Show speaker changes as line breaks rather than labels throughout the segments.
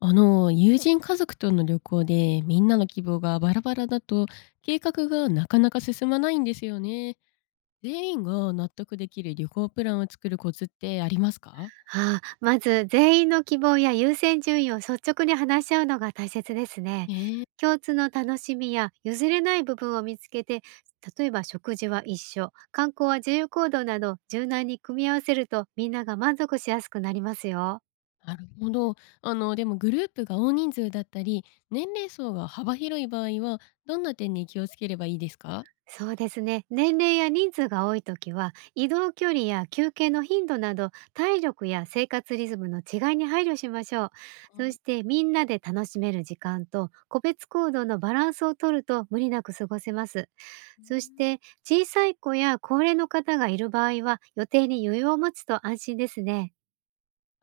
友人家族との旅行でみんなの希望がバラバラだと計画がなかなか進まないんですよね。全員が納得できる旅行プランを作るコツってありますか？
ああ、まず全員の希望や優先順位を率直に話し合うのが大切ですね。
ええ。
共通の楽しみや譲れない部分を見つけて、例えば食事は一緒、観光は自由行動など柔軟に組み合わせるとみんなが満足しやすくなりますよ。
なるほど。あの、でもグループが大人数だったり、年齢層が幅広い場合は、どんな点に気をつければいいですか？
そうですね。年齢や人数が多いときは、移動距離や休憩の頻度など、体力や生活リズムの違いに配慮しましょう。
は
そ
い。
して、みんなで楽しめる時間と、個別行動のバランスをとると無理なく過ごせます。
うー
そし
ん。
て、小さい子や高齢の方がいる場合は、予定に余裕を持つと安心ですね。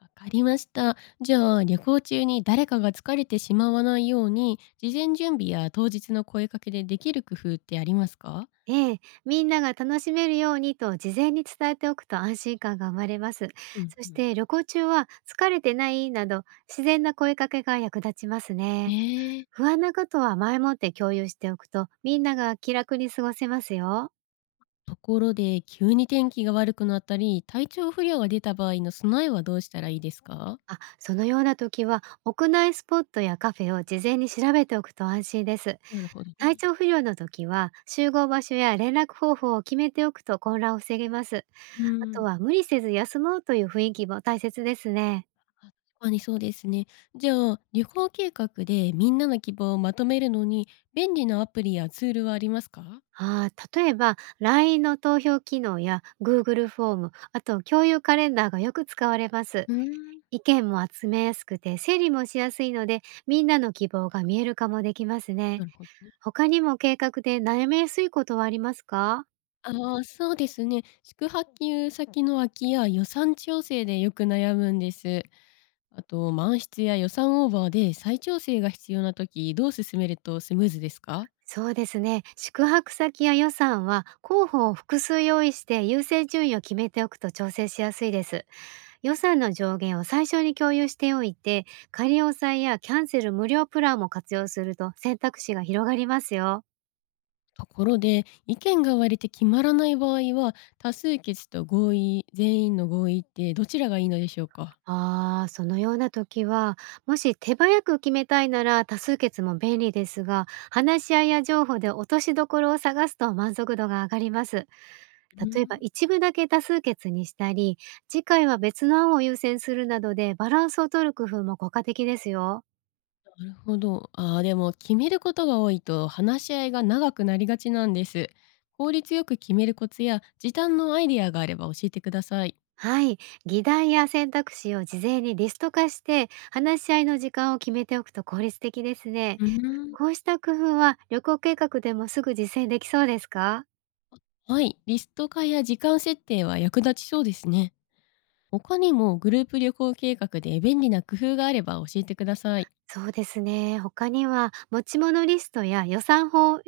わかりました。じゃあ、旅行中に誰かが疲れてしまわないように、事前準備や当日の声かけでできる工夫ってありますか？
ええ、みんなが楽しめるようにと事前に伝えておくと安心感が生まれます。
うん
そ
う
し
ん。
て旅行中は疲れてないなど自然な声かけが役立ちます
え
ね。
ー
不安なことは前もって共有しておくとみんなが気楽に過ごせますよ。
ところで、急に天気が悪くなったり、体調不良が出た場合の備えはどうしたらいいですか？
あ、そのような時は屋内スポットやカフェを事前に調べておくと安心です。
なるほど
体
ね。
調不良の時は集合場所や連絡方法を決めておくと混乱を防げます。
う
あと
ん。
は無理せず休もうという雰囲気も大切ですね。
あ、確かにそうですね。じゃあ、旅行計画でみんなの希望をまとめるのに、便利なアプリやツールはありますか？
ああ、例えば LINE の投票機能や Google フォーム、あと共有カレンダーがよく使われます。
うーん、
意見も集めやすくて整理もしやすいので、みんなの希望が見える化もできます
な
ね。
るほどね。
他にも計画で悩みやすいことはありますか？
ああ、そうですね。宿泊先の空きや予算調整でよく悩むんです。あと、満室や予算オーバーで再調整が必要な時、どう進めるとスムーズですか？
そうですね。宿泊先や予算は候補を複数用意して優先順位を決めておくと調整しやすいです。予算の上限を最初に共有しておいて、仮押さえやキャンセル無料プランも活用すると選択肢が広がりますよ。
ところで、意見が割れて決まらない場合は多数決と合意全員の合意ってどちらがいいのでしょうか？
ああ、そのような時は、もし手早く決めたいなら多数決も便利ですが、話し合いや情報で落としどころを探すと満足度が上がります。
うー
例えば
ん。
一部だけ多数決にしたり、次回は別の案を優先するなどでバランスを取る工夫も効果的ですよ。
なるほど。ああ、でも決めることが多いと話し合いが長くなりがちなんです。効率よく決めるコツや時短のアイデアがあれば教えてください。
はい。議題や選択肢を事前にリスト化して、話し合いの時間を決めておくと効率的ですね。
うーん。
こうした工夫は旅行計画でもすぐ実践できそうですか？
はい、リスト化や時間設定は役立ちそうですね。他にもグループ旅行計画で便利な工夫があれば教えてください。
そうですね。他には、持ち物リストや予算法を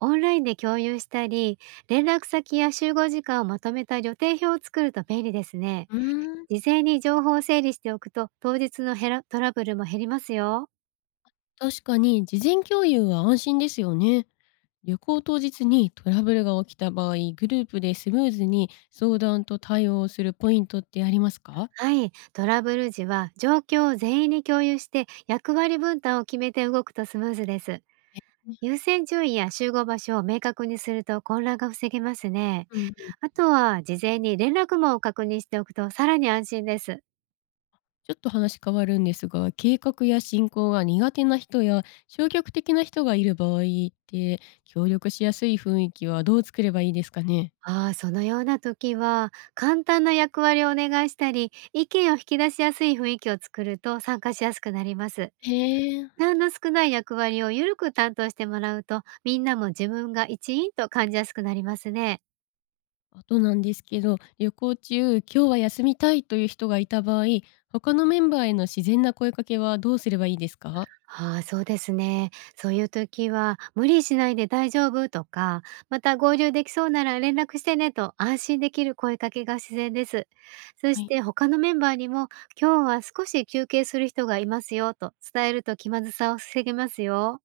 オンラインで共有したり、連絡先や集合時間をまとめた予定表を作ると便利ですね。
うーん。
事前に情報を整理しておくと、当日のヘラトラブルも減りますよ。
確かに事前共有は安心ですよね。旅行当日にトラブルが起きた場合、グループでスムーズに相談と対応をするポイントってありますか？
はい、トラブル時は状況を全員に共有して役割分担を決めて動くとスムーズです。
え、ね、
優先順位や集合場所を明確にすると混乱が防げますね。
うん、ち
あとは事前に連絡網を確認しておくとさらに安心です。
ょっと話変わるんですが、計画や進行が苦手な人や消極的な人がいる場合って、協力しやすい雰囲気はどう作ればいいですかね？
ああ、そのような時は簡単な役割をお願いしたり意見を引き出しやすい雰囲気を作ると参加しやすくなります。
へえ。
負担の少ない役割をゆるく担当してもらうとみんなも自分が一員と感じやすくなりますね。
あとなんですけど、旅行中、今日は休みたいという人がいた場合、他のメンバーへの自然な声かけはどうすればいいですか？
ああ、そうですね。そういう時は、無理しないで大丈夫とか、また合流できそうなら連絡してねと安心できる声かけが自然です。そ
は
し
い。
て他のメンバーにも、今日は少し休憩する人がいますよと伝えると気まずさを防げますよ。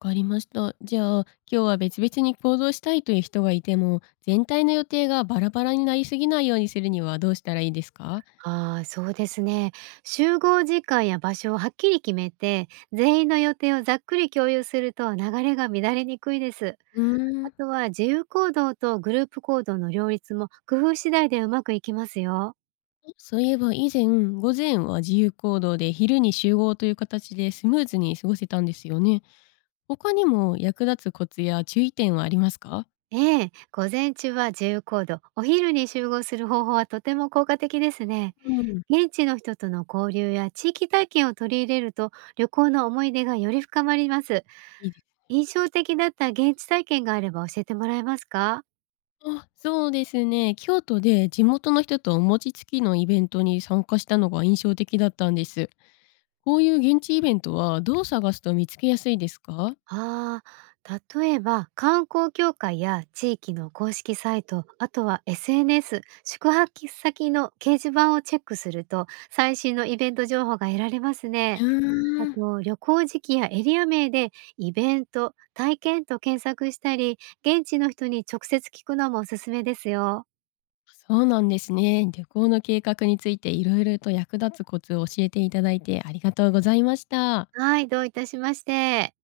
わかりました。じゃあ、今日は別々に行動したいという人がいても、全体の予定がバラバラになりすぎないようにするにはどうしたらいいですか？
ああ、そうですね。集合時間や場所をはっきり決めて、全員の予定をざっくり共有すると流れが乱れにくいです。
うー
あ
ん、
とは自由行動とグループ行動の両立も工夫次第でうまくいきますよ。
そういえば以前、午前は自由行動で昼に集合という形でスムーズに過ごせたんですよね。他にも役立つコツや注意点はありますか？
ええ、午前中は自由行動、お昼に集合する方法はとても効果的ですね。
うん、
現地の人との交流や地域体験を取り入れると旅行の思い出がより深まります。
いいです。
印象的だった現地体験があれば教えてもらえますか？
あ、そうですね。京都で地元の人とお餅つきのイベントに参加したのが印象的だったんです。こういう現地イベントはどう探すと見つけやすいですか？
ああ、例えば観光協会や地域の公式サイト、あとは SNS、宿泊先の掲示板をチェックすると最新のイベント情報が得られます
う
ね。あ
ーん。
と旅行時期やエリア名でイベント、体験と検索したり、現地の人に直接聞くのもおすすめですよ。
そうなんですね。旅行の計画についていろいろと役立つコツを教えていただいてありがとうございました。
はい、どういたしまして。